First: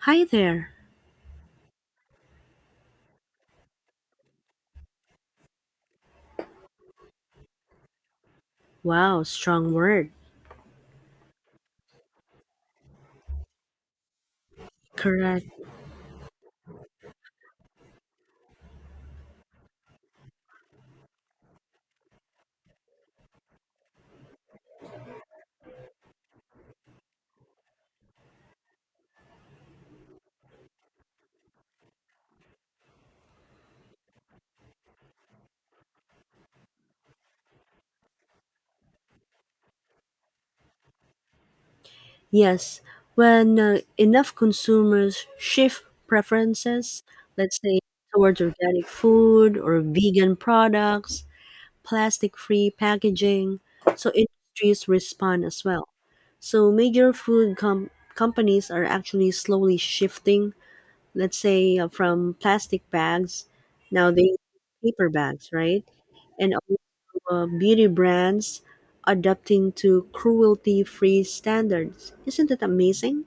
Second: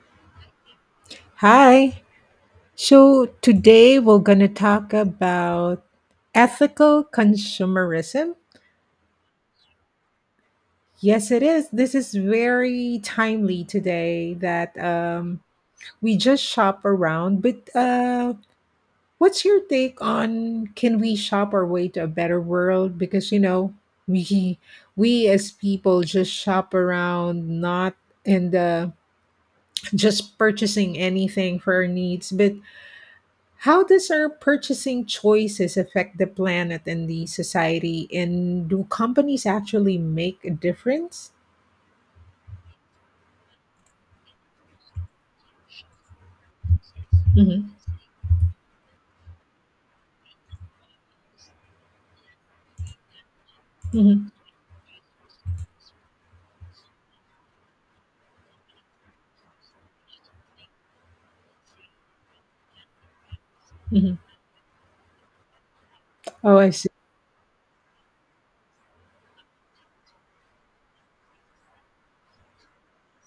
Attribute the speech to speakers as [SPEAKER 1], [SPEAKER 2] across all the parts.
[SPEAKER 1] Hi there.
[SPEAKER 2] Hi. So today we're going to talk about ethical consumerism.
[SPEAKER 1] Wow, strong word.
[SPEAKER 2] Yes, it is. This is very timely today that
[SPEAKER 1] Correct.
[SPEAKER 2] we just shop around. But What's your take on can we shop our way to a better world? Because we we as people just shop around, not and just purchasing anything for our needs, but how does our purchasing choices affect the planet and the society? And do companies actually make a difference?
[SPEAKER 1] Yes, when enough consumers shift preferences, let's
[SPEAKER 2] hmm
[SPEAKER 1] say towards organic food or vegan products, plastic-free packaging, so
[SPEAKER 2] hmm
[SPEAKER 1] industries respond as well. So major food companies are actually slowly shifting, let's say from plastic bags. Now
[SPEAKER 2] hmm
[SPEAKER 1] they use paper bags, right? And
[SPEAKER 2] Oh, I
[SPEAKER 1] also
[SPEAKER 2] see.
[SPEAKER 1] beauty brands adapting to cruelty free standards, isn't that amazing?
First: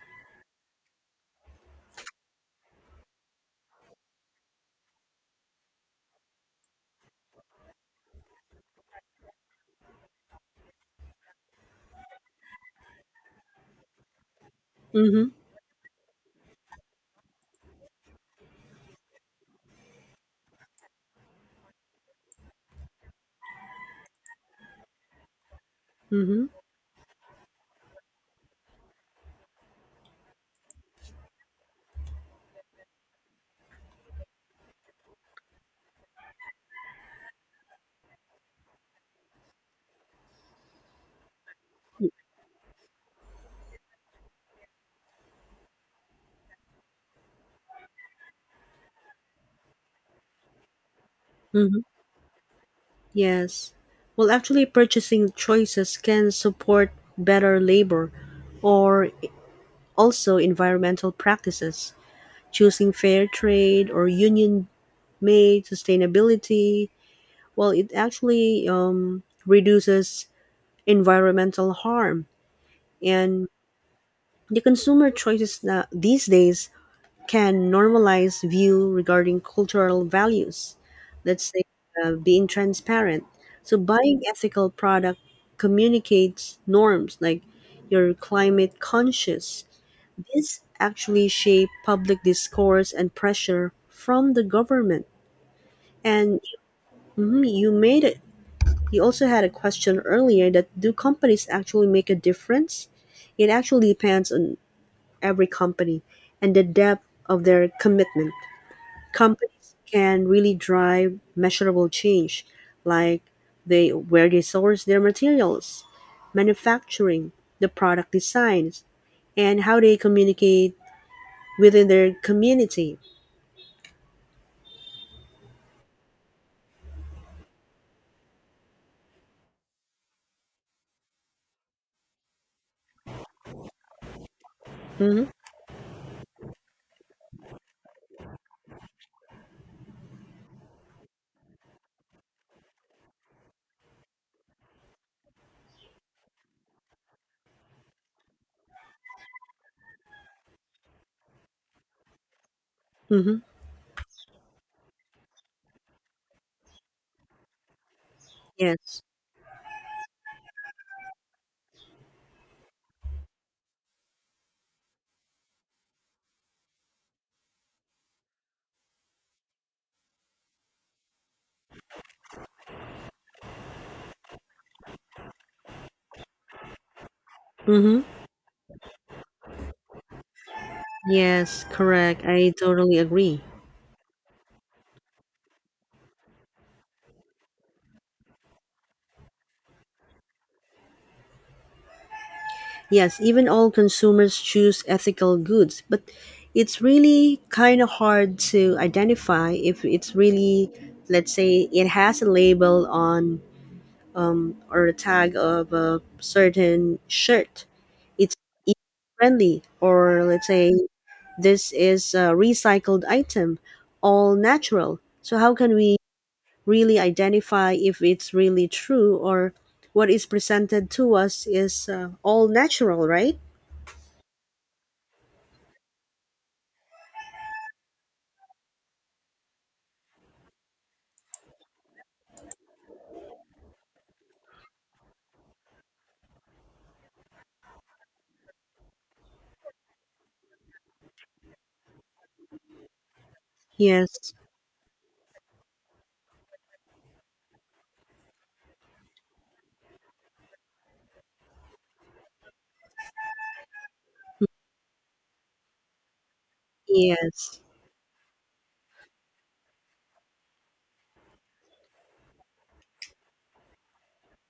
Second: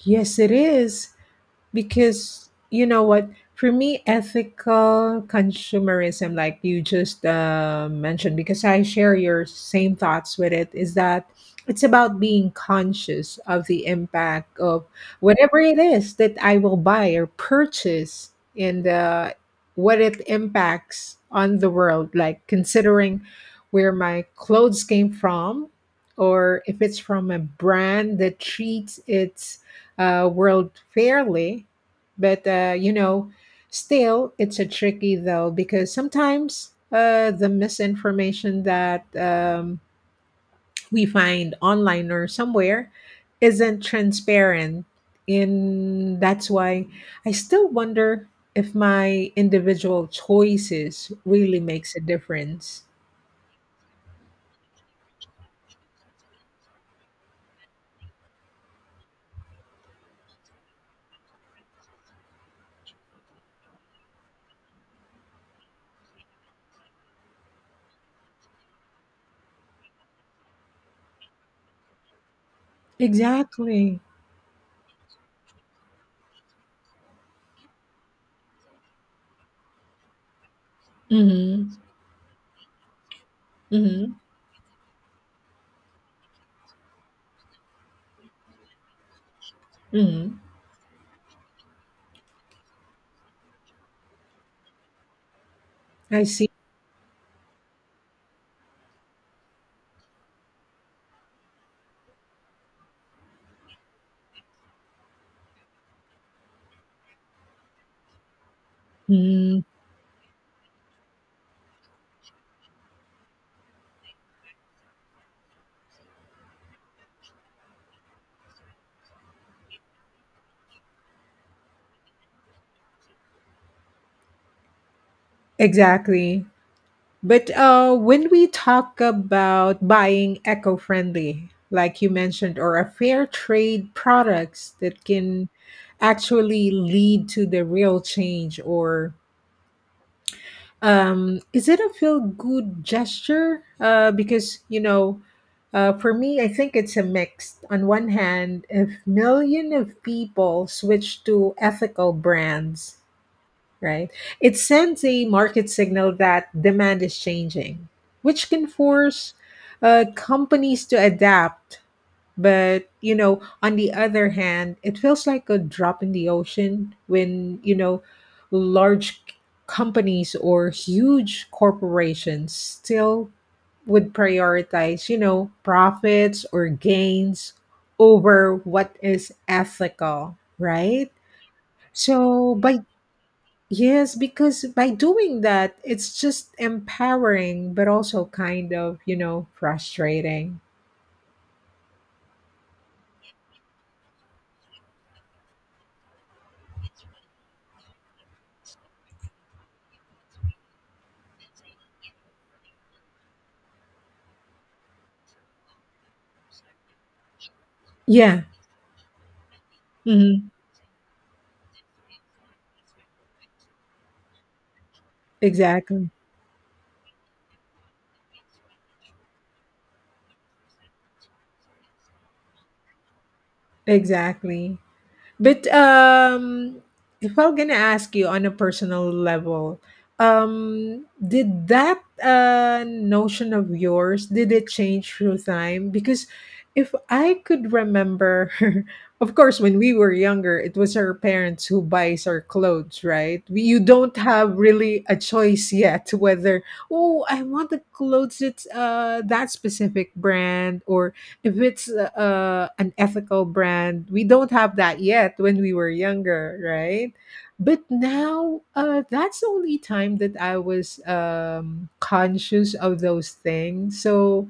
[SPEAKER 2] Yes, it is. Because you know what, for me ethical consumerism like you just mentioned, because I share your same thoughts with it, is that it's about being conscious of the impact of
[SPEAKER 1] Mm-hmm.
[SPEAKER 2] whatever it is that I will buy or purchase, and what it impacts on the world, like considering where my clothes came from,
[SPEAKER 1] Mm-hmm.
[SPEAKER 2] or if it's from a brand that treats its world fairly. But uh, you know, Still, it's a tricky though, because sometimes the misinformation that we find online or somewhere isn't transparent, and that's why I still wonder if my individual choices really
[SPEAKER 1] Mm-hmm.
[SPEAKER 2] makes a difference.
[SPEAKER 1] Yes, well actually purchasing choices can support better labor or also environmental practices, choosing fair trade or union made sustainability. Well, it actually reduces environmental harm. And
[SPEAKER 2] Exactly.
[SPEAKER 1] the consumer choices these days can normalize view regarding cultural values. Let's say
[SPEAKER 2] Mhm.
[SPEAKER 1] being transparent. So
[SPEAKER 2] Mhm.
[SPEAKER 1] buying ethical product communicates norms like you're climate conscious.
[SPEAKER 2] Mhm.
[SPEAKER 1] This actually shape public discourse and pressure from the government.
[SPEAKER 2] I
[SPEAKER 1] And
[SPEAKER 2] see.
[SPEAKER 1] mhm, you made it. You also had a question earlier, that do companies actually make a difference? It actually depends on every company and the depth of their commitment.
[SPEAKER 2] Mm.
[SPEAKER 1] Companies can really drive measurable change, like they, where they source their materials, manufacturing, the product designs, and how they communicate within their community.
[SPEAKER 2] Exactly. But When we talk about buying eco friendly, like you mentioned, or a fair trade products, that
[SPEAKER 1] Mm-hmm.
[SPEAKER 2] can actually lead to the real change, or um, is it a feel good gesture? Because for me, I think it's a mix. On one hand, if million of people switch to ethical brands,
[SPEAKER 1] Mm-hmm.
[SPEAKER 2] right, it sends a market signal that demand is changing, which can
[SPEAKER 1] Yes.
[SPEAKER 2] force companies to adapt. But, you know, on the other hand, it feels like a drop in the ocean when, you know, large companies or huge corporations still would prioritize, you know, profits or gains
[SPEAKER 1] Mm-hmm.
[SPEAKER 2] over what is ethical, right?
[SPEAKER 1] Yes, correct. I
[SPEAKER 2] So, by,
[SPEAKER 1] totally agree.
[SPEAKER 2] yes, because by doing that, it's just empowering, but also kind of, you know, frustrating.
[SPEAKER 1] Yes, even all consumers choose ethical goods, but it's really kind of hard to identify if it's really, let's say, it has a label on, or a tag of a certain shirt. It's
[SPEAKER 2] Yeah.
[SPEAKER 1] friendly, or let's
[SPEAKER 2] hmm
[SPEAKER 1] say, this is a recycled item, all natural. So how can we
[SPEAKER 2] exactly.
[SPEAKER 1] really identify if it's really true, or what is presented to us is all natural, right?
[SPEAKER 2] Exactly. But if I'm gonna ask you on a personal level, um, did that notion of yours, did it change through time? Because if I could remember of course when we were younger it was our parents who buys our clothes, right? We, you don't
[SPEAKER 1] Yes.
[SPEAKER 2] have really a choice yet, whether oh I want the clothes that's that specific brand, or if it's an ethical brand, we don't have that yet when we were younger, right?
[SPEAKER 1] Yes.
[SPEAKER 2] But now, that's the only time that I was conscious of those things. So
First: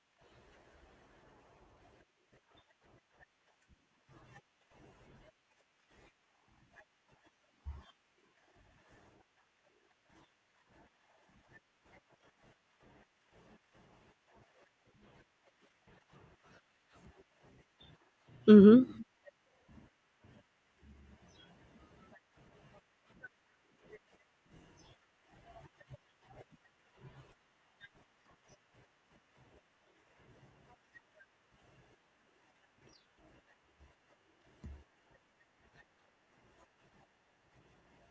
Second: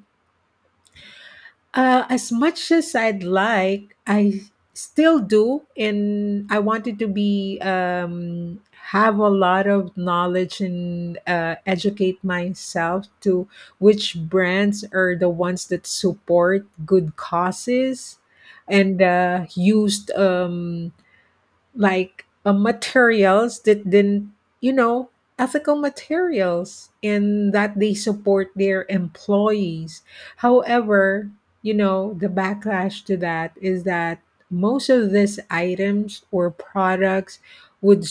[SPEAKER 2] as much as I'd like, I still do, and I wanted to be have a lot of knowledge and educate myself to which brands are the ones that support good causes, and
[SPEAKER 1] Mm-hmm.
[SPEAKER 2] uh, used like materials that didn't, you know, ethical materials, and that they support their employees. However, you know, the backlash to that is that most of these items or products would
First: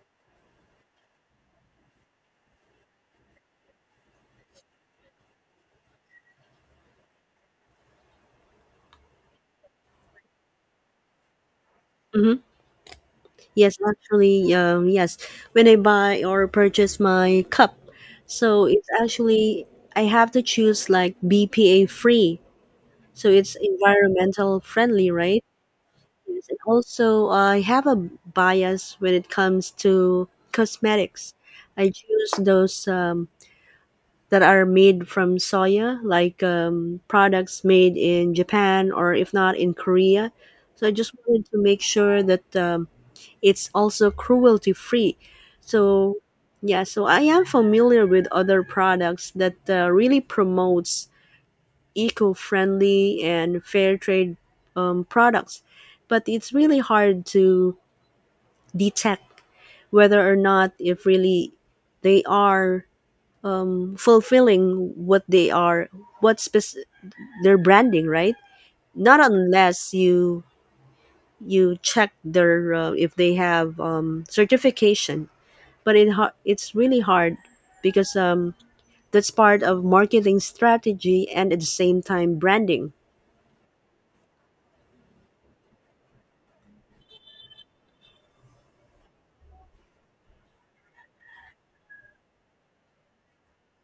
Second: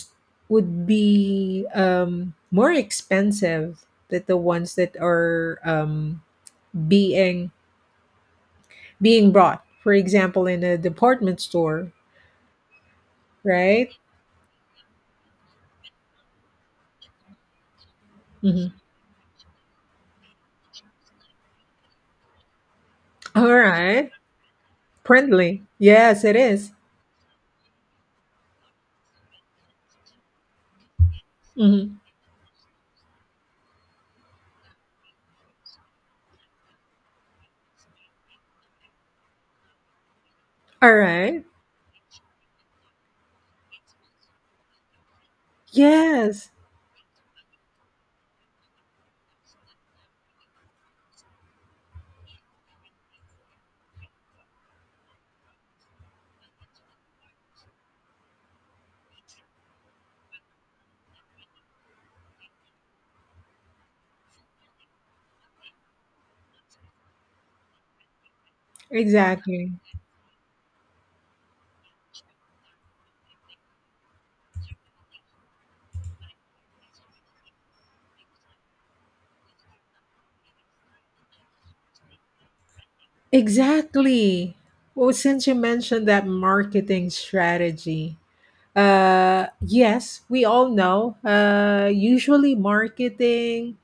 [SPEAKER 2] would be more expensive than the ones that are being brought. For example, in a department store,
[SPEAKER 1] Mm-hmm. Yes,
[SPEAKER 2] right?
[SPEAKER 1] actually, yes. When I buy or purchase my cup, so
[SPEAKER 2] Mhm.
[SPEAKER 1] it's actually, I have to choose like BPA free, so
[SPEAKER 2] All
[SPEAKER 1] it's
[SPEAKER 2] right.
[SPEAKER 1] environmental friendly, right?
[SPEAKER 2] Friendly. Yes, it
[SPEAKER 1] Yes. And
[SPEAKER 2] is.
[SPEAKER 1] also, I have a bias when it comes to cosmetics. I
[SPEAKER 2] Mhm.
[SPEAKER 1] choose those that are made from soya, like products made in Japan, or if not in Korea. So I
[SPEAKER 2] All
[SPEAKER 1] just
[SPEAKER 2] right.
[SPEAKER 1] wanted to make sure that. It's also cruelty free. So
[SPEAKER 2] Yes,
[SPEAKER 1] yeah, so I am familiar with other products that really promotes eco-friendly and fair trade products, but it's really hard to detect whether or not if really they are fulfilling what they are, what spec- their branding, right? Not
[SPEAKER 2] exactly.
[SPEAKER 1] unless you check their, if they have certification, but it's really hard because that's part of marketing strategy and at the same time branding.
[SPEAKER 2] Exactly. Well, since you mentioned that marketing strategy, yes, we all know. Usually, marketing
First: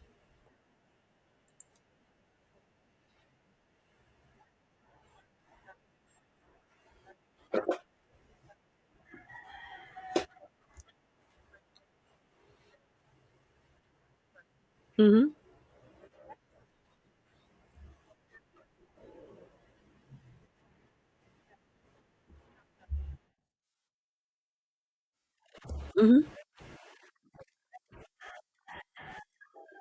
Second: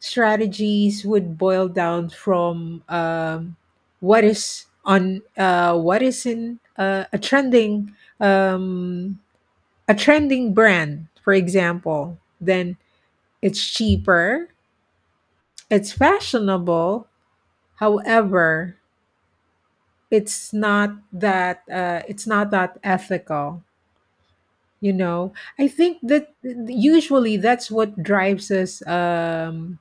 [SPEAKER 2] strategies would boil down from what is on what is in um, a trending brand, for example. Then it's cheaper,
[SPEAKER 1] Mm-hmm.
[SPEAKER 2] it's fashionable, however, it's not that ethical. You know, I think
[SPEAKER 1] Mm-hmm.
[SPEAKER 2] that usually that's what drives us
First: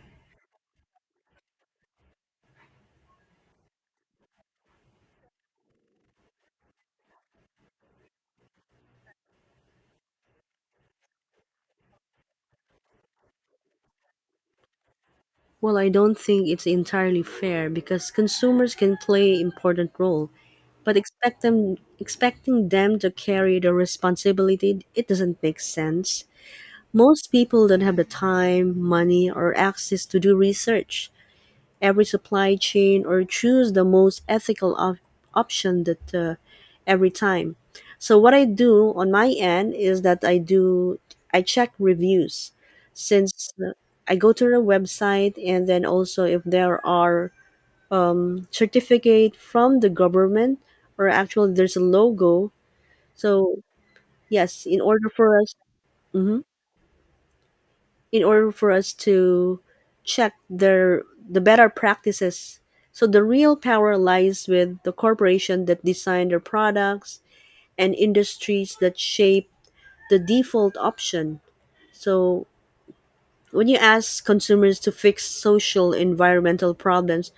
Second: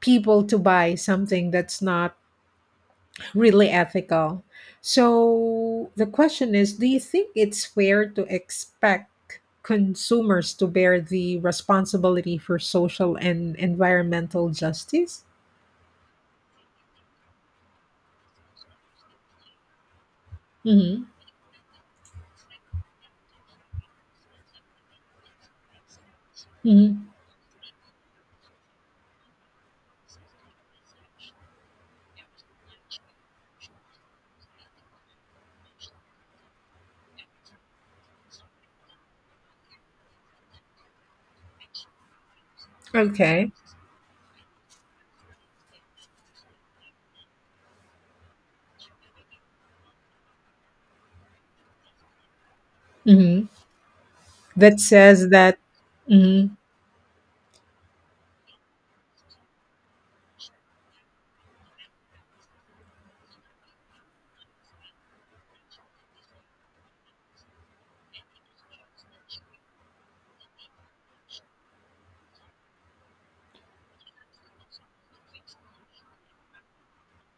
[SPEAKER 2] people to buy something that's not really ethical. So the question is, do you think it's fair to expect consumers to bear the responsibility for social and environmental justice?
[SPEAKER 1] Well, I don't think it's entirely fair because consumers can play important role, but
[SPEAKER 2] Mm-hmm.
[SPEAKER 1] expecting them to carry the responsibility, it doesn't make sense.
[SPEAKER 2] Mm-hmm.
[SPEAKER 1] Most people don't have the time, money, or access to do research every supply chain, or choose the most ethical option that, every time. So what I do on my end is that, I check reviews,
[SPEAKER 2] Okay.
[SPEAKER 1] since I go to the website, and then also if there are certificate from the government, or actually there's a logo.
[SPEAKER 2] Mm-hmm.
[SPEAKER 1] So yes,
[SPEAKER 2] That
[SPEAKER 1] in order
[SPEAKER 2] says
[SPEAKER 1] for us.
[SPEAKER 2] that.
[SPEAKER 1] Mhm.
[SPEAKER 2] Mhm.
[SPEAKER 1] In order for us to check the better practices. So the real power lies with the corporation that design their products and industries that shape the default option. So when you ask consumers to fix social environmental problems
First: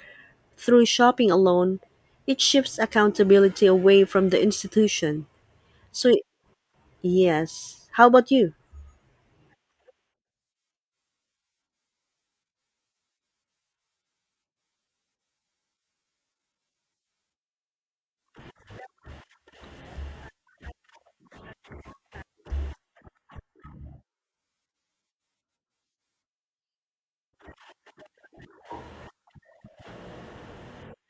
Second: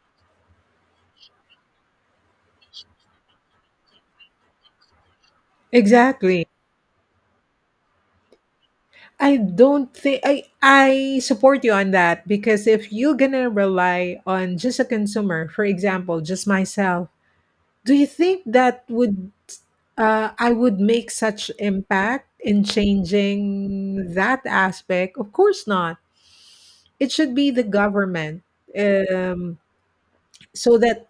[SPEAKER 1] through shopping alone, it shifts accountability away from the institution. So
[SPEAKER 2] Exactly.
[SPEAKER 1] yes, how about you?
[SPEAKER 2] I don't think I support you on that, because if you're gonna rely on just a consumer, for example just myself, do you think that would I would make such impact in changing that aspect? Of course not. It should be the government, um, so that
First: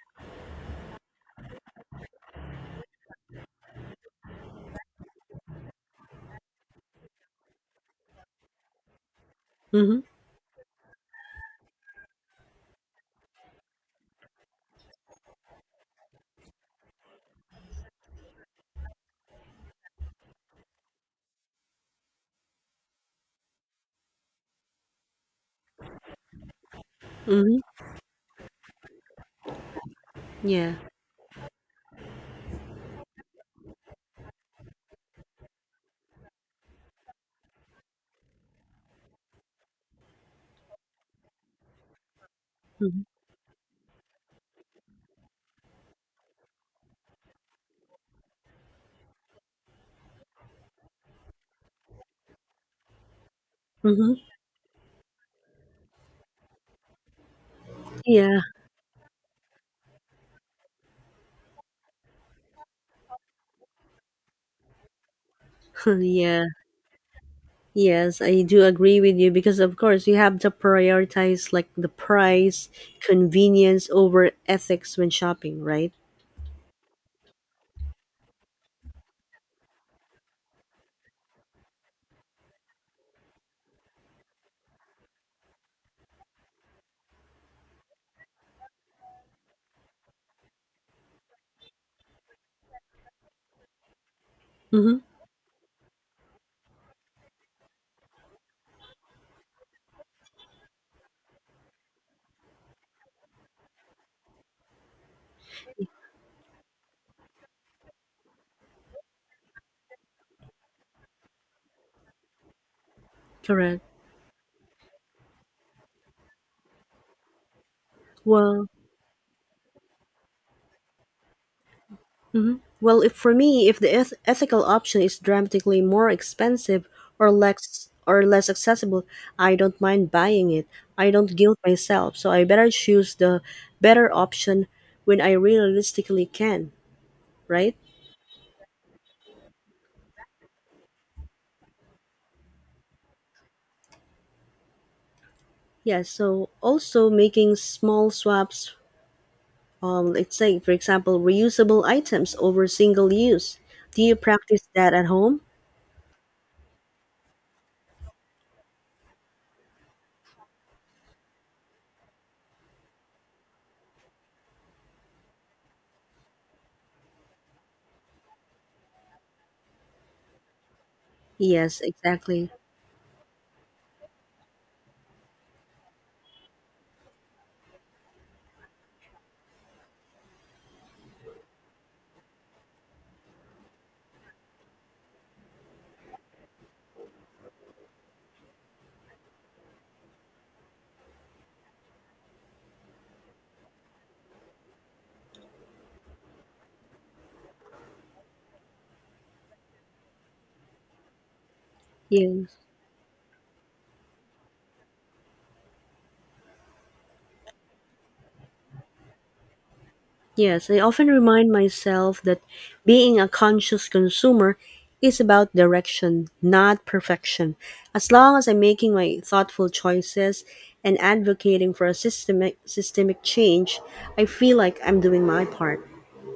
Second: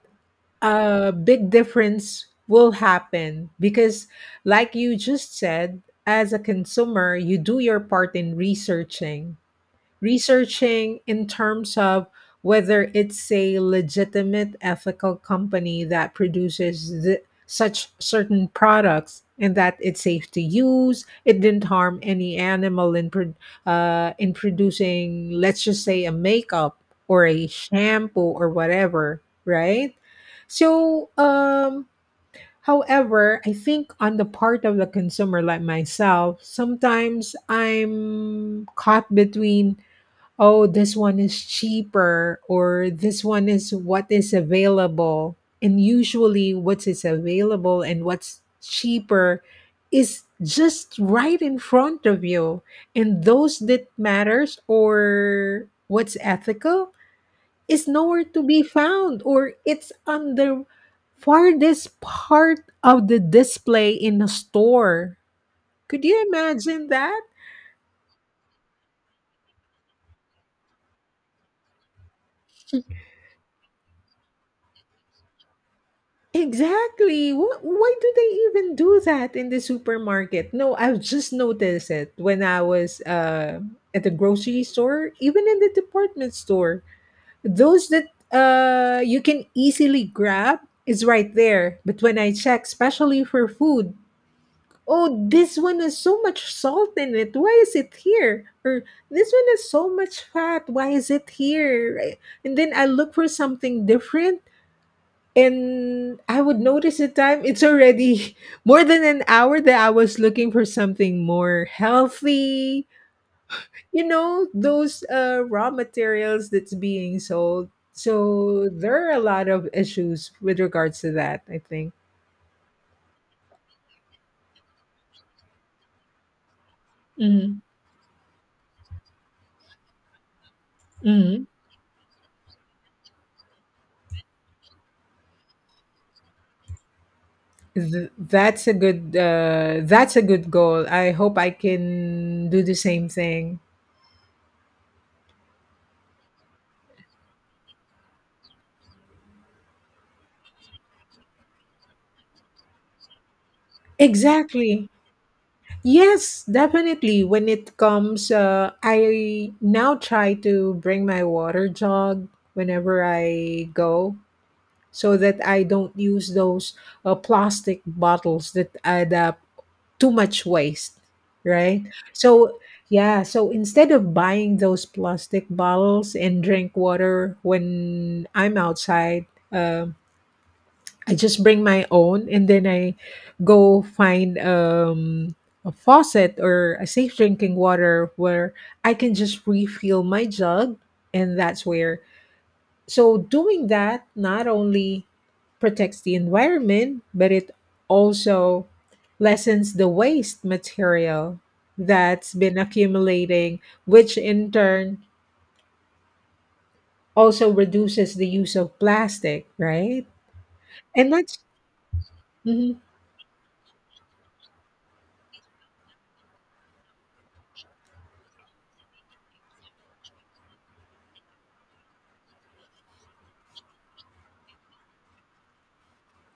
[SPEAKER 2] a big difference will happen. Because like you just said, as a consumer you do your part in researching,
[SPEAKER 1] Mhm.
[SPEAKER 2] in terms of whether it's a legitimate ethical company that produces such certain products, and that it's safe to use, it didn't harm any animal in in producing, let's just say, a makeup or a
[SPEAKER 1] Mhm.
[SPEAKER 2] shampoo or whatever, right?
[SPEAKER 1] Yeah.
[SPEAKER 2] So um, however, I think on the part of the consumer like myself, sometimes I'm caught between oh, this one is cheaper or
[SPEAKER 1] Mhm.
[SPEAKER 2] this one is what is available. And usually, what is available and what's cheaper is just right in front of you. And those that
[SPEAKER 1] Mhm.
[SPEAKER 2] matters or what's ethical is nowhere
[SPEAKER 1] Yeah.
[SPEAKER 2] to be found, or it's on the farthest part of the display in a store. Could you
[SPEAKER 1] yeah.
[SPEAKER 2] imagine that?
[SPEAKER 1] Yes, I do agree with you, because of course, you have to prioritize like the price, convenience over ethics when shopping, right?
[SPEAKER 2] Exactly. What, why do they even do that in the supermarket? No, I've just noticed it when I was at the grocery store, even in the department store. Those that you can easily grab is right there. But when I check, especially for food,
[SPEAKER 1] Mm-hmm.
[SPEAKER 2] oh, this one has so much salt in it. Why is it here? Or this one has so much fat. Why is it here? Right? And then I look for something different, and I would notice the time. It's already more than an hour that I was looking for something more healthy.
[SPEAKER 1] Correct.
[SPEAKER 2] You know, those raw materials that's being sold. So
[SPEAKER 1] Well,
[SPEAKER 2] there are a lot of issues with regards to that, I think.
[SPEAKER 1] well, if for me, if the ethical option is dramatically more expensive,
[SPEAKER 2] Hmm.
[SPEAKER 1] or less accessible, I don't mind buying it. I don't
[SPEAKER 2] hmm
[SPEAKER 1] guilt myself, so I better choose the better option when I realistically can, right?
[SPEAKER 2] Th- that's a good goal. I hope I can do the same thing.
[SPEAKER 1] Yeah, so also making small swaps. Let's say, for example, reusable items over single use. Do you practice
[SPEAKER 2] Exactly.
[SPEAKER 1] that at home?
[SPEAKER 2] Yes, definitely. When it comes, I now try to bring my water jug whenever I go, so that I don't use those plastic bottles that add up too much waste,
[SPEAKER 1] Yes,
[SPEAKER 2] right?
[SPEAKER 1] exactly.
[SPEAKER 2] So, yeah, so instead of buying those plastic bottles and drink water when I'm outside, um, I just bring my own, and then I go find a faucet or a safe drinking water where I can just refill my jug. And that's where. So, doing that not only protects the environment, but it also lessens the waste material that's been
[SPEAKER 1] Yes.
[SPEAKER 2] accumulating, which in turn also reduces the use of plastic, right?
[SPEAKER 1] Yes, I often
[SPEAKER 2] And that's.
[SPEAKER 1] remind myself that
[SPEAKER 2] Mm-hmm.
[SPEAKER 1] being a conscious consumer is about direction, not perfection. As long as I'm making my thoughtful choices and advocating for a systemic change, I feel like I'm doing my part.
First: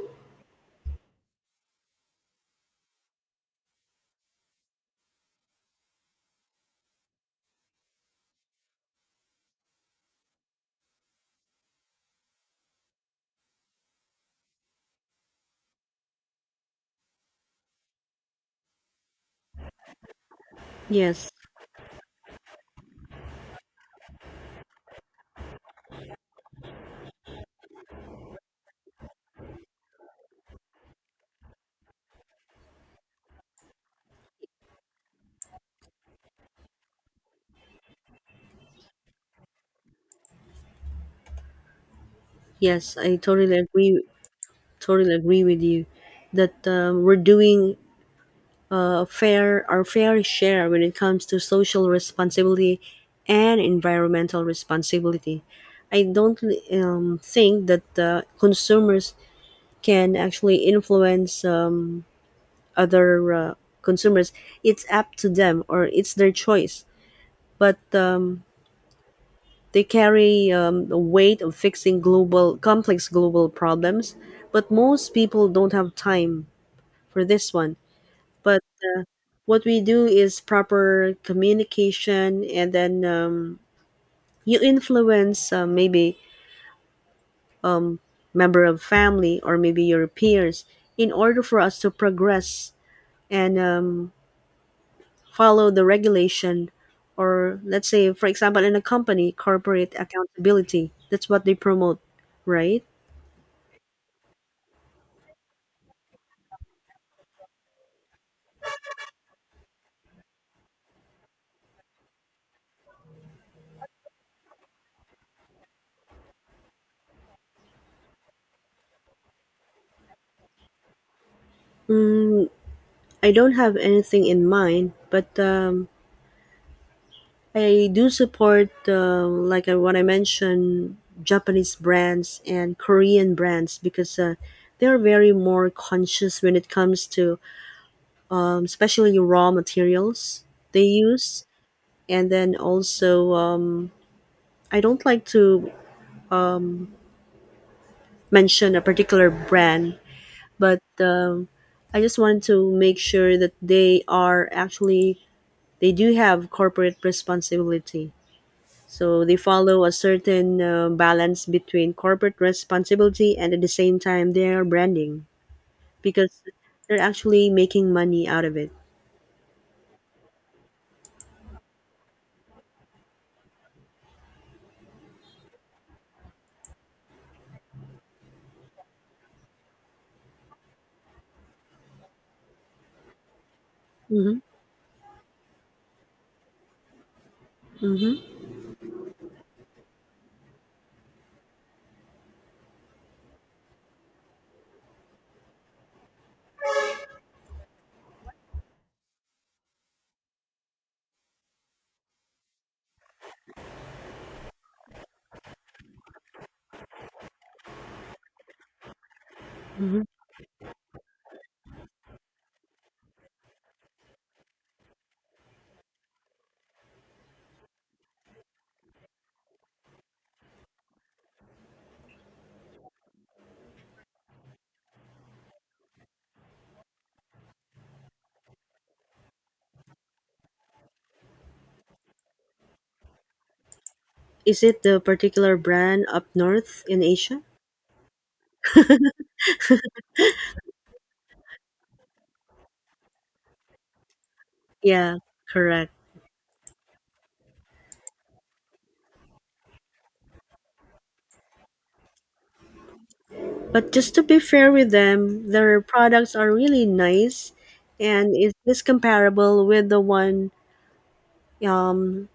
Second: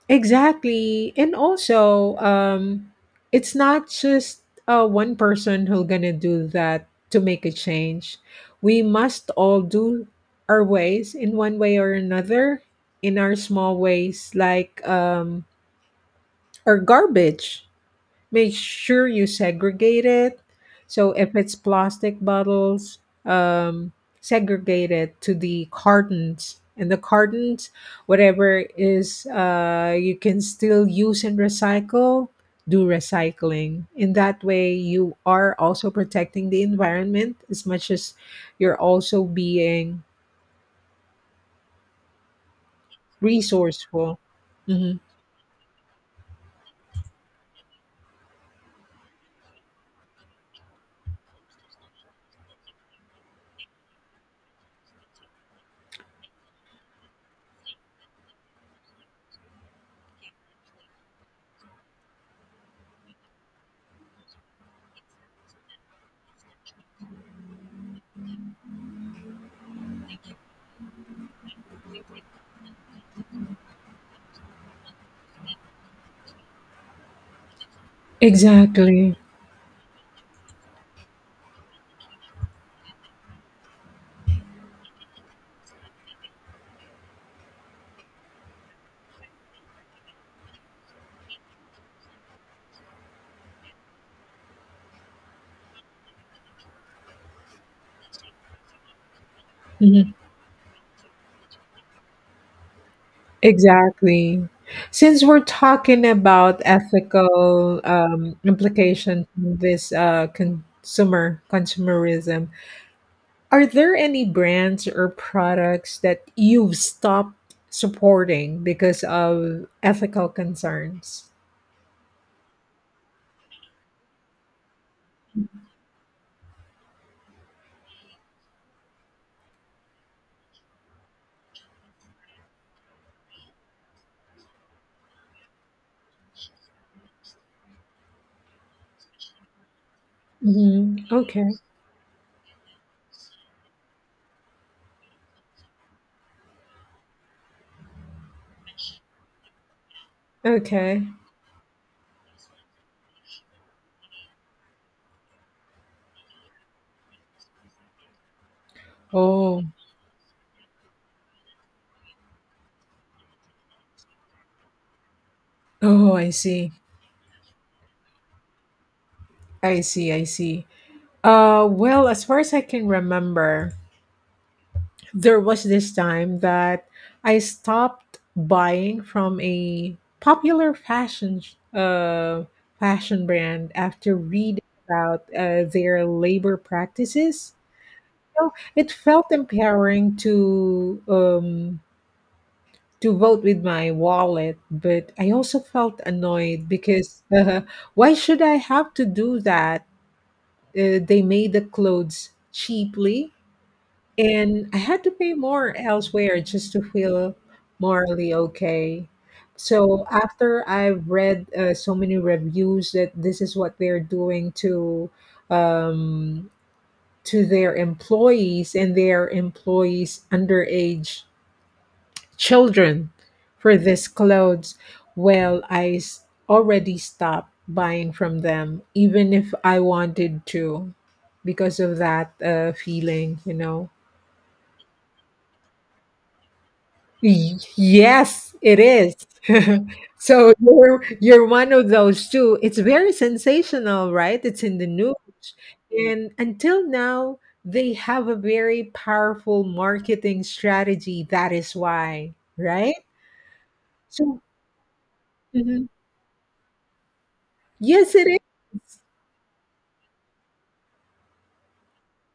[SPEAKER 2] Exactly. And also, it's not just one person who's going to do that to make a change. We must all do our ways in one way or another, in our small ways, like our garbage, make sure you segregate it. So
[SPEAKER 1] Yes,
[SPEAKER 2] if it's plastic bottles, um, segregate it to the cartons. And the cartons, whatever is you can still use and recycle, do recycling. In that way, you are also protecting the environment, as much as you're also being
[SPEAKER 1] yes, I totally agree.
[SPEAKER 2] resourceful. Mhm.
[SPEAKER 1] Totally agree with you that, we're doing fair our fair share when it comes to social responsibility and environmental responsibility. I don't think that consumers can actually influence other consumers. It's up to them or it's their choice. But they carry the weight of fixing global complex global problems. But most people don't have time for this one. But
[SPEAKER 2] Exactly.
[SPEAKER 1] what we do is proper communication, and then you influence maybe member of family or maybe your peers, in order for us to progress and follow the regulation, or let's say, for example, in a company, corporate
[SPEAKER 2] Mm-hmm.
[SPEAKER 1] accountability, that's what they promote, right?
[SPEAKER 2] Exactly. Since we're talking about ethical implications in this uh, consumerism, are there any brands or products that you've stopped supporting because of ethical concerns?
[SPEAKER 1] Mm, I don't have anything in mind, but I do support, like what I mentioned, Japanese brands and Korean brands, because they're very more conscious when it comes to, especially raw materials they use.
[SPEAKER 2] Okay.
[SPEAKER 1] And then also, I don't like to mention a particular brand, but
[SPEAKER 2] Okay.
[SPEAKER 1] I just wanted to make sure that they are actually, they do have corporate responsibility. So they
[SPEAKER 2] Oh.
[SPEAKER 1] follow a certain balance between corporate responsibility and at the same time their branding,
[SPEAKER 2] Oh, I
[SPEAKER 1] because
[SPEAKER 2] see.
[SPEAKER 1] they're actually making money out of it.
[SPEAKER 2] I see. I see. Well, as far as I can remember, there was this time that I stopped buying from a popular fashion brand after
[SPEAKER 1] hmm
[SPEAKER 2] reading about their labor practices.
[SPEAKER 1] hmm
[SPEAKER 2] So it felt empowering to vote with my wallet, but I also felt annoyed because why should I have to do that? They made the clothes cheaply, and I had to pay more elsewhere just to feel morally okay.
[SPEAKER 1] hmm
[SPEAKER 2] So after I've read so many reviews that this is what they're doing um, to their employees, and their employees underage children for this clothes, well, I already stopped buying from them, even if I wanted to, because of that feeling, you know.
[SPEAKER 1] Is it the particular brand up north in Asia?
[SPEAKER 2] Y- Yes, it is. So you're one of those two. It's very sensational, right? It's in the news.
[SPEAKER 1] Yeah, correct.
[SPEAKER 2] And until now, they have a very powerful marketing strategy. That is why, right?
[SPEAKER 1] But just to be
[SPEAKER 2] So
[SPEAKER 1] fair with them, their
[SPEAKER 2] mhm.
[SPEAKER 1] products are really nice,
[SPEAKER 2] Yes, it
[SPEAKER 1] and
[SPEAKER 2] is
[SPEAKER 1] is this comparable with the one, um,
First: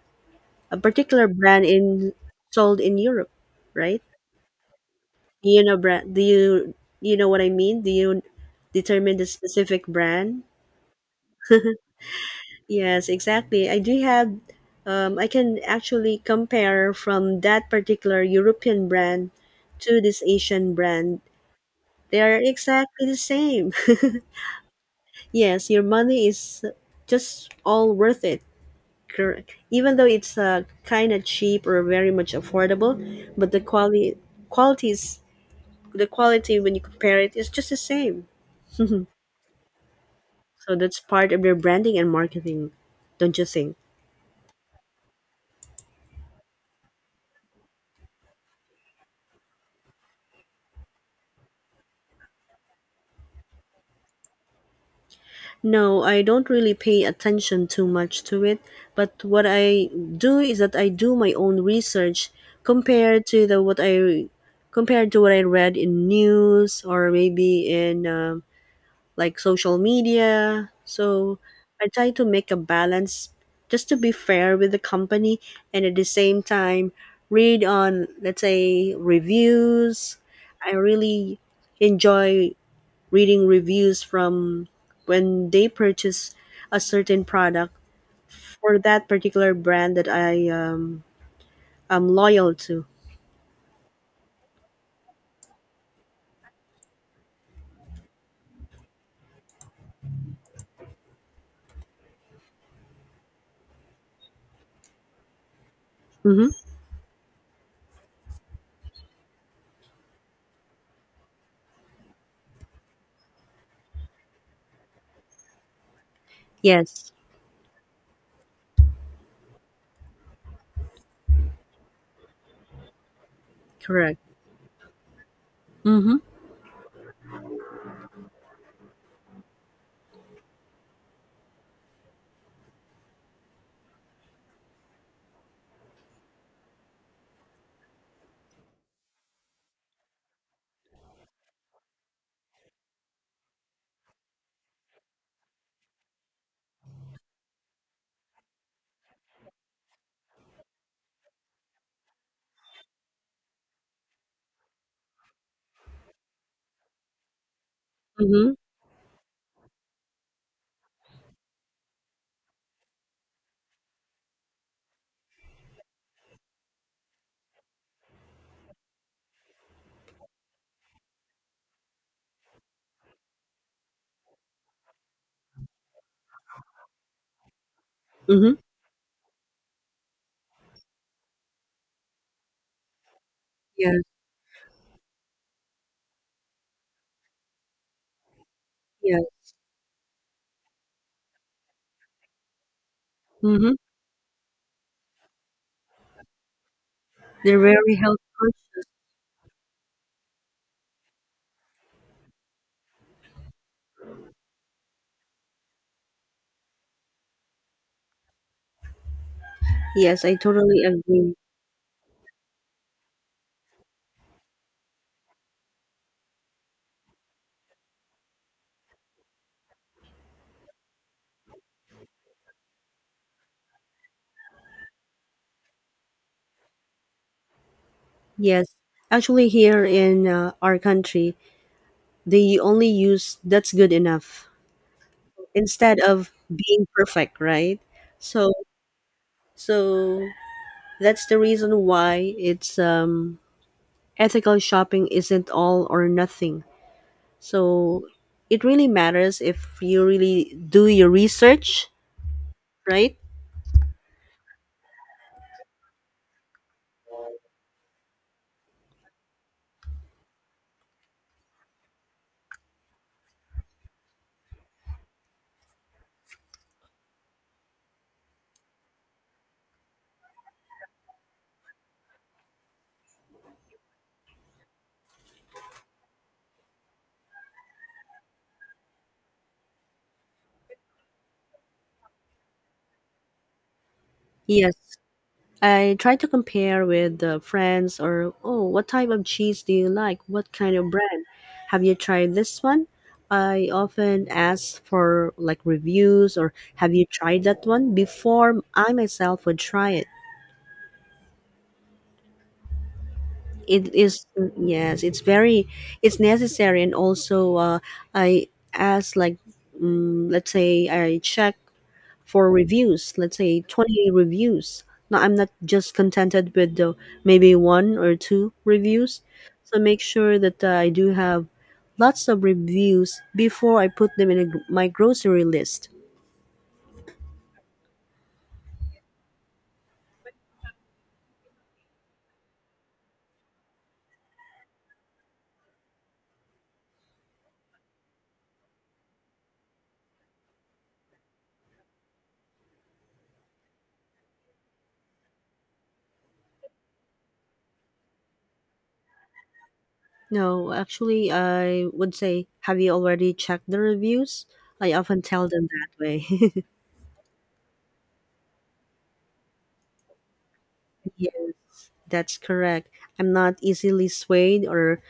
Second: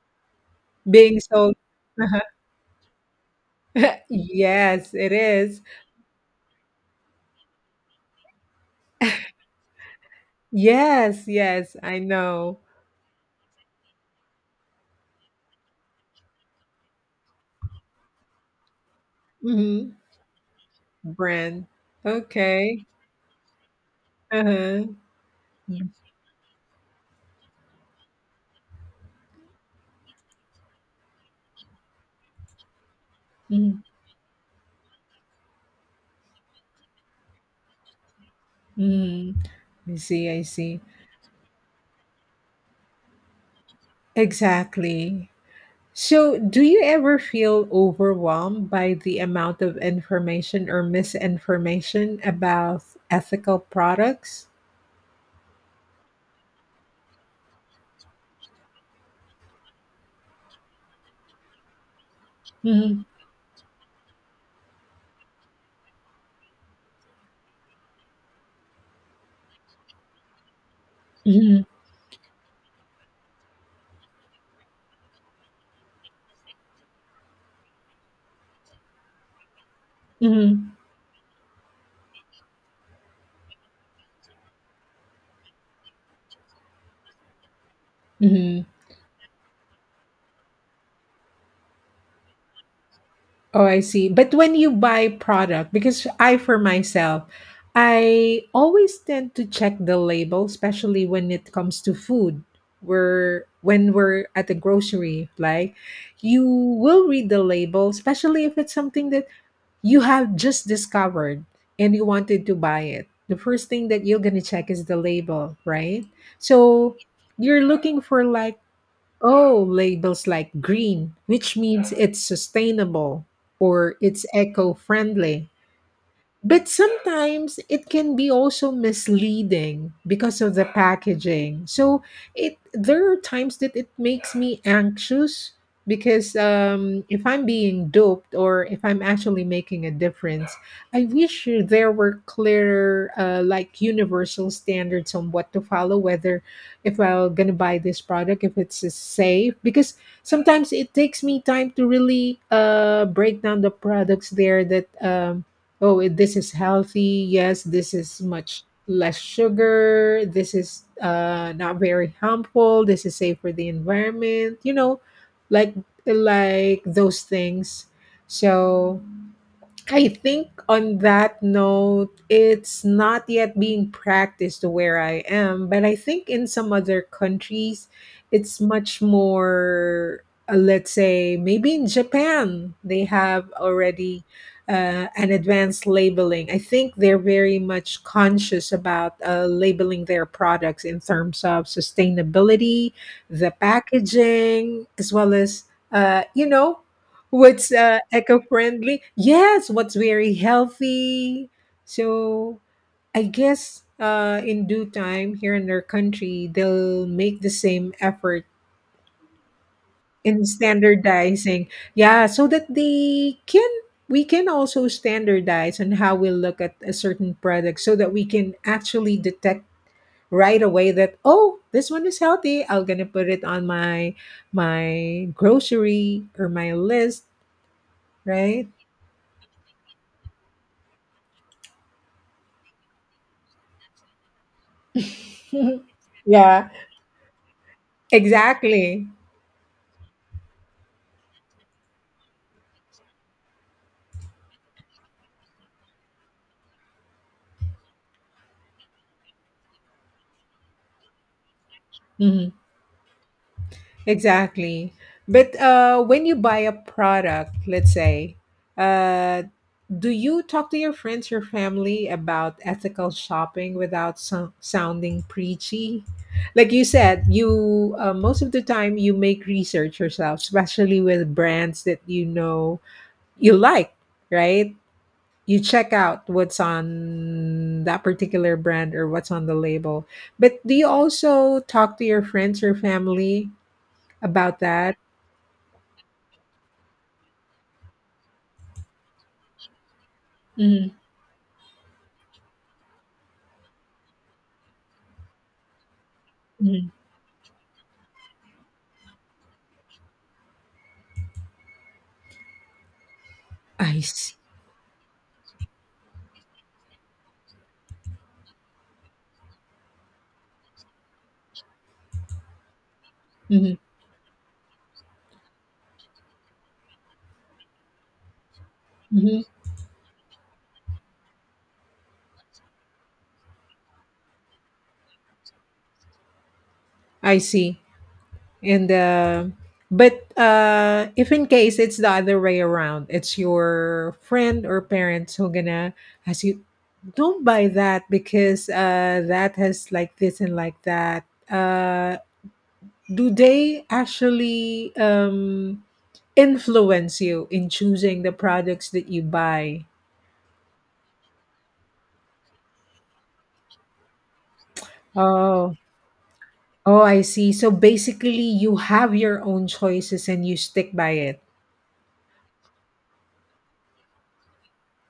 [SPEAKER 1] a
[SPEAKER 2] being
[SPEAKER 1] particular
[SPEAKER 2] sold.
[SPEAKER 1] brand in
[SPEAKER 2] Uh-huh.
[SPEAKER 1] sold in Europe, right?
[SPEAKER 2] Yes, it is.
[SPEAKER 1] You know brand? Do you know what I mean? Do you determine the specific brand?
[SPEAKER 2] Yes, yes, I know.
[SPEAKER 1] Yes, exactly. I do have. I can actually compare from that particular European brand
[SPEAKER 2] hmm
[SPEAKER 1] to this Asian brand.
[SPEAKER 2] Brand.
[SPEAKER 1] They are
[SPEAKER 2] Okay.
[SPEAKER 1] exactly the same.
[SPEAKER 2] Uh-huh.
[SPEAKER 1] yes, your money is just all worth it. Correct. Even though it's kind of cheap or very much affordable, but
[SPEAKER 2] Mhm.
[SPEAKER 1] qualities the quality when you compare it is just the same.
[SPEAKER 2] Mhm. I see, I
[SPEAKER 1] So
[SPEAKER 2] see.
[SPEAKER 1] that's part of their branding and marketing, don't you think?
[SPEAKER 2] Exactly. So, do you ever feel overwhelmed by the amount of information or misinformation about ethical products?
[SPEAKER 1] No, I don't really pay attention too much to it, but what I do is that I do my own research,
[SPEAKER 2] hmm
[SPEAKER 1] compared to the what I compared to what I read in news or maybe in like social media. So
[SPEAKER 2] hmm
[SPEAKER 1] I try to make a balance just to be fair with the company, and at the same time read on, let's say, reviews. I
[SPEAKER 2] hmm
[SPEAKER 1] really enjoy reading reviews from when they purchase a certain product
[SPEAKER 2] hmm
[SPEAKER 1] for that particular brand that I am loyal to.
[SPEAKER 2] Oh, I see. But when you buy product, because I, for myself, I always tend to check the label, especially when it comes to food. We're when we're at the grocery, like you
[SPEAKER 1] Mm-hmm.
[SPEAKER 2] will read the label, especially if it's something that you have just discovered and you wanted to buy it. The first thing that you're gonna check is the label, right? So
[SPEAKER 1] Yes,
[SPEAKER 2] you're looking for like, oh, labels like green, which means it's sustainable or
[SPEAKER 1] correct.
[SPEAKER 2] it's eco friendly.
[SPEAKER 1] Mm-hmm.
[SPEAKER 2] But sometimes it can be also misleading because of the packaging. So it there are times that it makes me anxious because if I'm being duped or if I'm actually making a difference, I wish there were clearer like universal standards on what to follow. Whether if I'm gonna buy this product, if it's safe, because sometimes it takes me time to really break down the products there that. Oh this is healthy, yes, this is
[SPEAKER 1] Mm-hmm.
[SPEAKER 2] much less sugar, this is not very harmful, this is safe for the environment, like those things. So I think on that note, it's not yet being practiced where I am, but I think in some other countries,
[SPEAKER 1] Mm-hmm.
[SPEAKER 2] it's much more, let's say, maybe in Japan, they have
[SPEAKER 1] Yes,
[SPEAKER 2] already an advanced labeling. I think they're very much conscious about
[SPEAKER 1] yes.
[SPEAKER 2] labeling their products in terms of sustainability, the
[SPEAKER 1] Mm-hmm.
[SPEAKER 2] packaging, as well as, uh, you know,
[SPEAKER 1] They're
[SPEAKER 2] what's
[SPEAKER 1] very health conscious.
[SPEAKER 2] eco-friendly, yes, what's very healthy. So I guess in due time here in our country they'll make the same effort
[SPEAKER 1] Yes, I
[SPEAKER 2] in
[SPEAKER 1] totally agree.
[SPEAKER 2] standardizing. Yeah, so that they can, we can also standardize on how we look at a certain product so that we can actually detect right away that, oh, this one is healthy, I'm gonna put it on my grocery or my list, right?
[SPEAKER 1] Yes. Actually, here in our country, they only use that's good enough instead of
[SPEAKER 2] Yeah,
[SPEAKER 1] being perfect, right? So,
[SPEAKER 2] exactly.
[SPEAKER 1] so that's the reason why it's ethical shopping isn't all or nothing. So it really matters if you really do your research,
[SPEAKER 2] Mhm.
[SPEAKER 1] right?
[SPEAKER 2] Exactly. But when you buy a product, let's say, uh, do you talk to your friends or family about ethical shopping without sounding preachy? Like you said, you most of the time you make research yourself, especially with brands that you know you like, right? You check out what's on that particular brand or what's on the label. But do you also talk to your friends or family about
[SPEAKER 1] Yes.
[SPEAKER 2] that?
[SPEAKER 1] I try to compare with friends, or oh, what type of cheese do you like? What kind
[SPEAKER 2] Mhm.
[SPEAKER 1] of brand? Have you tried this one? I often ask for like reviews, or
[SPEAKER 2] Mhm.
[SPEAKER 1] have you tried that one before I myself would try it. It
[SPEAKER 2] I
[SPEAKER 1] is
[SPEAKER 2] see.
[SPEAKER 1] yes, it's necessary. And also I ask like, let's say, I check for reviews, let's say
[SPEAKER 2] Mhm.
[SPEAKER 1] 20 reviews. No, I'm not just contented with the maybe one or two reviews.
[SPEAKER 2] Mhm.
[SPEAKER 1] So make sure that, I do have lots of reviews before I put them in my grocery list.
[SPEAKER 2] I see. And but if in case it's the other way around, it's your friend or parents who gonna ask you, don't buy that because that has like this and like that. Uh, do they actually influence you in choosing the products that you buy?
[SPEAKER 1] No, actually, I would say, have you already checked the reviews? I often tell them
[SPEAKER 2] Oh,
[SPEAKER 1] that way.
[SPEAKER 2] oh, I see. So basically, you have your own choices and you stick by
[SPEAKER 1] Yes,
[SPEAKER 2] it.
[SPEAKER 1] that's correct. I'm not easily swayed or,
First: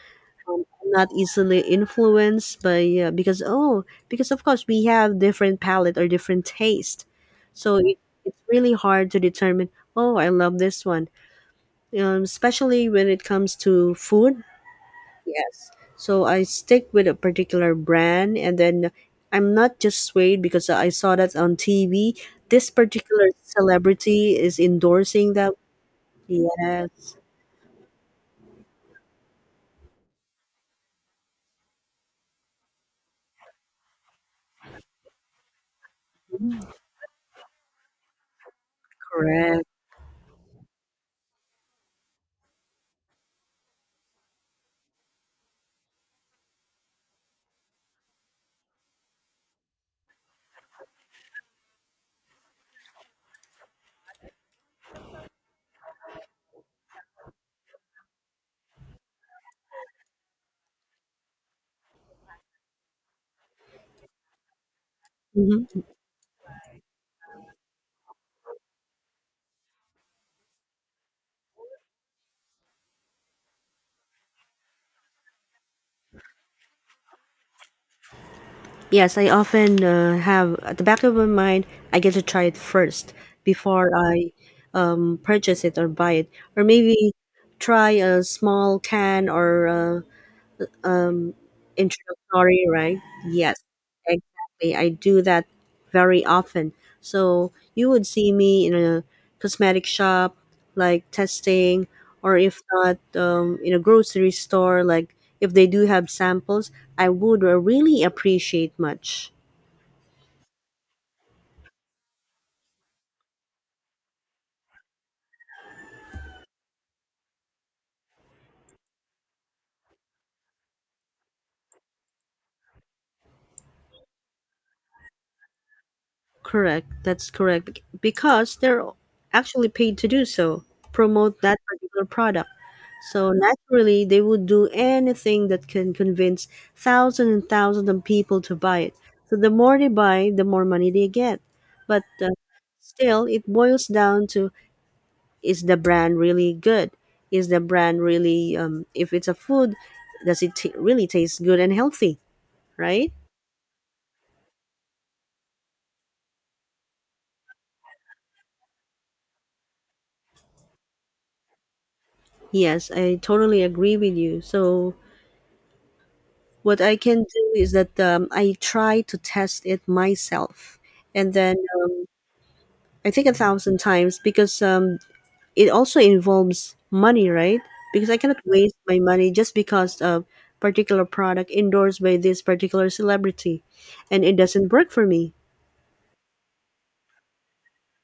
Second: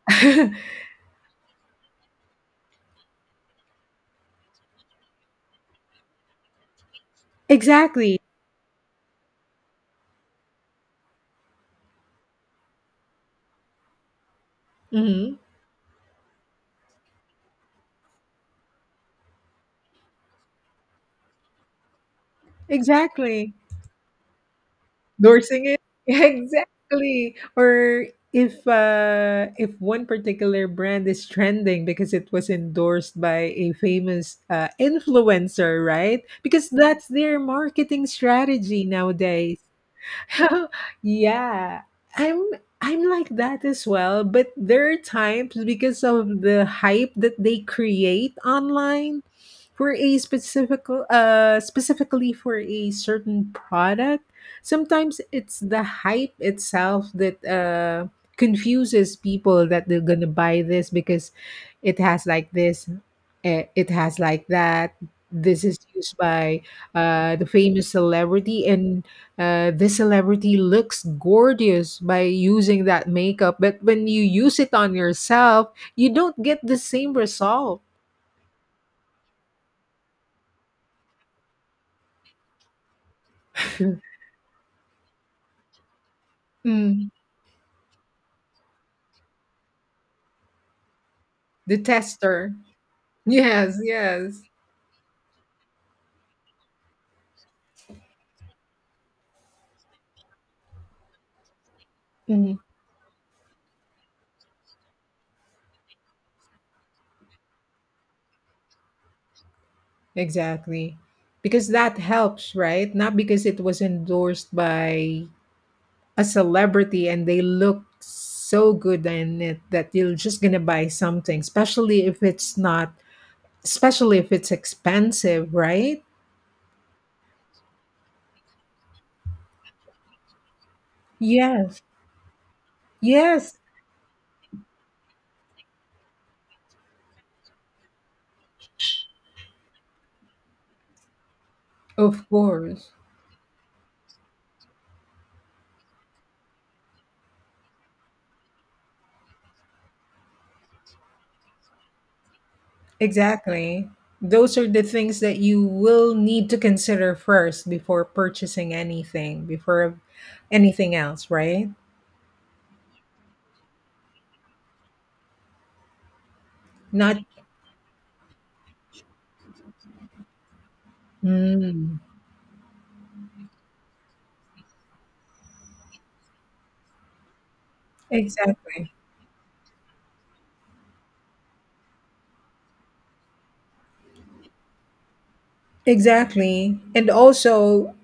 [SPEAKER 1] I'm not easily influenced by, because, of course, we have different palate or different taste, so it,
[SPEAKER 2] Exactly.
[SPEAKER 1] it's really hard to determine. Oh, I love this one, especially when it comes to food.
[SPEAKER 2] Hmm.
[SPEAKER 1] Yes, so I stick with a particular brand, and then I'm not just swayed because I saw that on TV. This particular
[SPEAKER 2] Exactly.
[SPEAKER 1] celebrity is endorsing that.
[SPEAKER 2] Endorsing it.
[SPEAKER 1] Yes.
[SPEAKER 2] Exactly. Or if one particular brand is trending because it was endorsed by a famous influencer, right? Because
[SPEAKER 1] Mm-hmm.
[SPEAKER 2] that's their marketing strategy nowadays.
[SPEAKER 1] Correct.
[SPEAKER 2] Yeah, i'm I'm like that as well, but there are times because of the hype that they create online for a specific, specifically for a certain product, sometimes it's the hype itself that confuses people that they're gonna buy this because it has like this, eh, it has like that, this is
[SPEAKER 1] Mhm.
[SPEAKER 2] used by the famous celebrity, and this celebrity looks gorgeous by using that makeup, but when you use it on yourself, you don't get the same result.
[SPEAKER 1] Yes, I often have at the back of my mind, I get to try it first before I purchase it or buy it, or
[SPEAKER 2] Mm.
[SPEAKER 1] maybe try a small can or
[SPEAKER 2] The tester.
[SPEAKER 1] introductory, right? Yes,
[SPEAKER 2] Yes, yes.
[SPEAKER 1] exactly. I do that very often. So you would see me in a cosmetic shop, like testing, or
[SPEAKER 2] Mm.
[SPEAKER 1] if not, in a grocery store, like if they do have samples, I would really appreciate much.
[SPEAKER 2] Exactly. Because that helps, right? Not because it was endorsed by a celebrity and they look so good in it that you're just gonna buy something, especially if it's not, especially if it's expensive, right?
[SPEAKER 1] Correct. That's correct. Because they're actually paid to do so, promote that
[SPEAKER 2] Yes.
[SPEAKER 1] particular product. So
[SPEAKER 2] Yes.
[SPEAKER 1] naturally, they would do anything that can convince thousands and thousands of people to buy it. So the more they buy, the more money they get. But
[SPEAKER 2] Of course.
[SPEAKER 1] still, it boils down to, is the brand really good? Is the brand really, if it's a food, does it really taste good and healthy, right?
[SPEAKER 2] Exactly. Those are the things that you will need to consider first before purchasing anything, before anything else, right?
[SPEAKER 1] Yes, I totally agree with you. So what I
[SPEAKER 2] Not
[SPEAKER 1] can do is that I try to test it myself, and then
[SPEAKER 2] mm,
[SPEAKER 1] I think a thousand times because it also involves money, right? Because I cannot waste
[SPEAKER 2] exactly.
[SPEAKER 1] my money just because of particular product endorsed by this particular celebrity, and it doesn't work for me.
[SPEAKER 2] Exactly. And also,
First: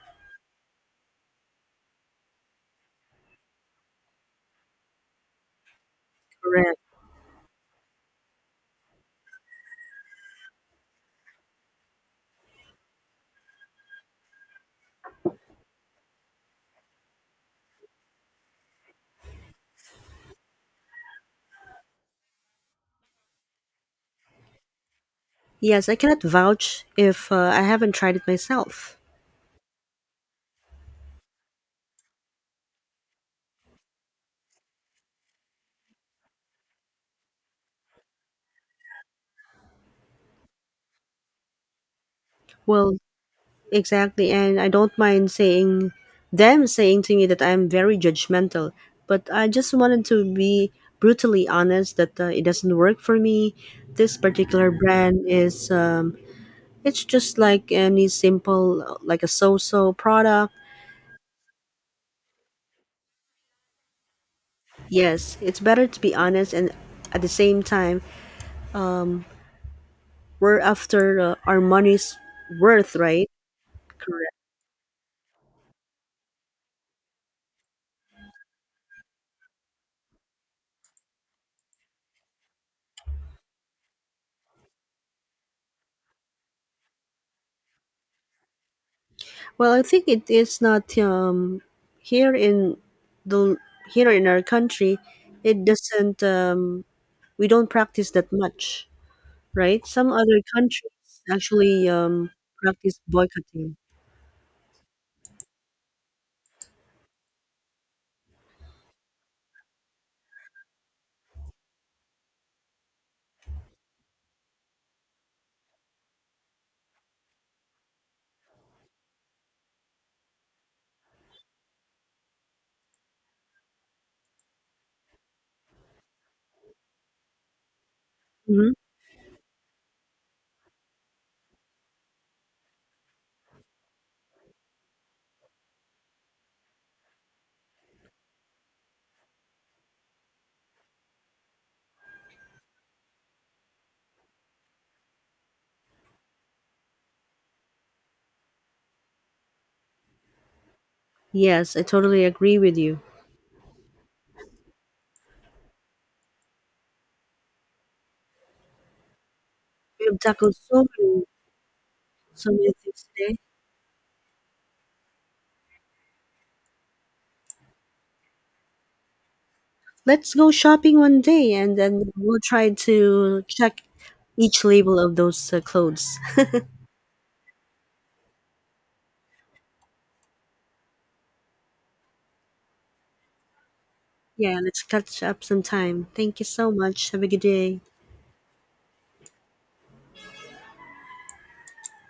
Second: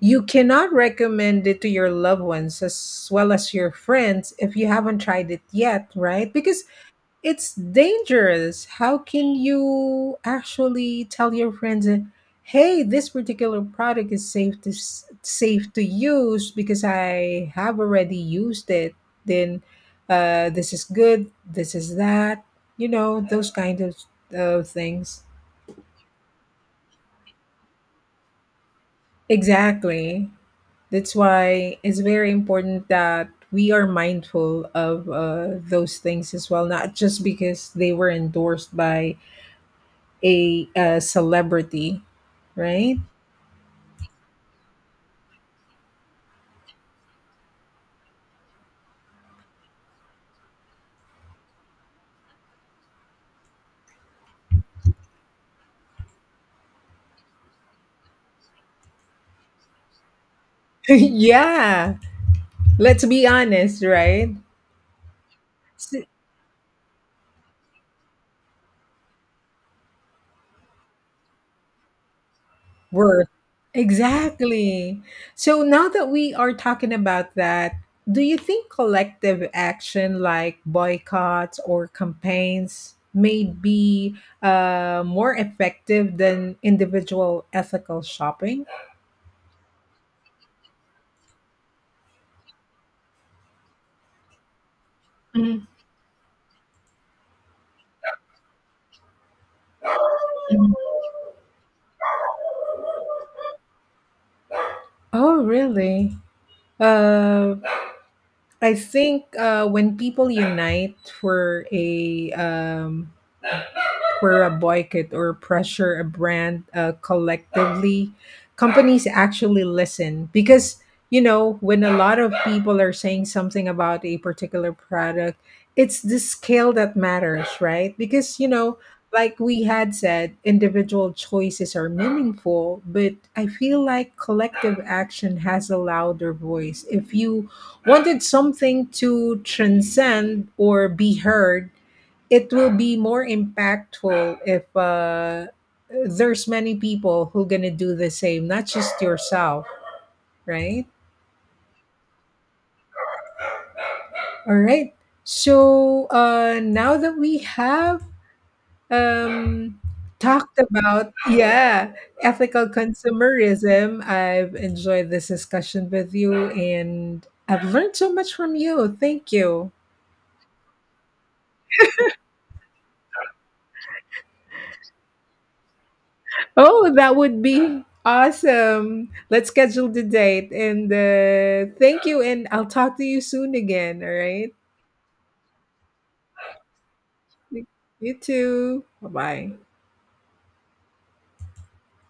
[SPEAKER 2] you cannot recommend it to your loved ones as well as your friends if you haven't tried it yet, right? Because
[SPEAKER 1] Correct.
[SPEAKER 2] it's dangerous. How can you actually tell your friends, "Hey, this particular product is safe to safe to use because I have already used it." Then, this is good. This is that. You know those kind of things.
[SPEAKER 1] Yes, I cannot vouch if I haven't tried it myself.
[SPEAKER 2] Exactly. That's why it's very important that we are mindful of those things as well, not just because they were endorsed by a celebrity, right?
[SPEAKER 1] Well, exactly, and I don't mind saying to me that I'm very judgmental, but I just wanted to be brutally honest that it doesn't work for me. This particular brand is, it's just like any simple, like a so so product.
[SPEAKER 2] Yeah, let's be honest, right?
[SPEAKER 1] Yes, it's better to
[SPEAKER 2] S-
[SPEAKER 1] be honest, and at the same time, um, we're after our money's worth,
[SPEAKER 2] Worth.
[SPEAKER 1] right? Correct.
[SPEAKER 2] Exactly. So now that we are talking about that, do you think collective action like boycotts or campaigns may be more effective than individual ethical shopping?
[SPEAKER 1] Well, I think it is not, here in the here in our country.
[SPEAKER 2] Mhm.
[SPEAKER 1] It doesn't. We don't practice that much, right? Some other countries actually practice boycotting.
[SPEAKER 2] Oh, really? Uh, I think when people unite for a um, for a boycott or pressure a brand collectively, companies actually listen because you know when a lot of people are saying something about a particular product, it's the scale that matters, right? Because, you
[SPEAKER 1] hmm
[SPEAKER 2] know, like we had said, individual choices are meaningful, but I feel like collective action has a louder voice. If you wanted something to transcend or be heard, it will be more impactful if there's many people who gonna do the same, not just yourself, right?
[SPEAKER 1] Yes, I totally agree with you.
[SPEAKER 2] All right. So now that we have um,
[SPEAKER 1] We have tackled
[SPEAKER 2] talked
[SPEAKER 1] so
[SPEAKER 2] about,
[SPEAKER 1] many.
[SPEAKER 2] yeah,
[SPEAKER 1] So
[SPEAKER 2] ethical
[SPEAKER 1] many things today.
[SPEAKER 2] consumerism, I've enjoyed this discussion with you and I've learned so much from you. Thank you.
[SPEAKER 1] Let's go shopping one day and then we'll try to check each label of those clothes.
[SPEAKER 2] Oh, that would be awesome. Let's schedule the date. And thank you. And I'll talk to you soon again. All right.
[SPEAKER 1] yeah, let's catch up sometime. Thank you so much. Have a good day.
[SPEAKER 2] You too. Bye bye.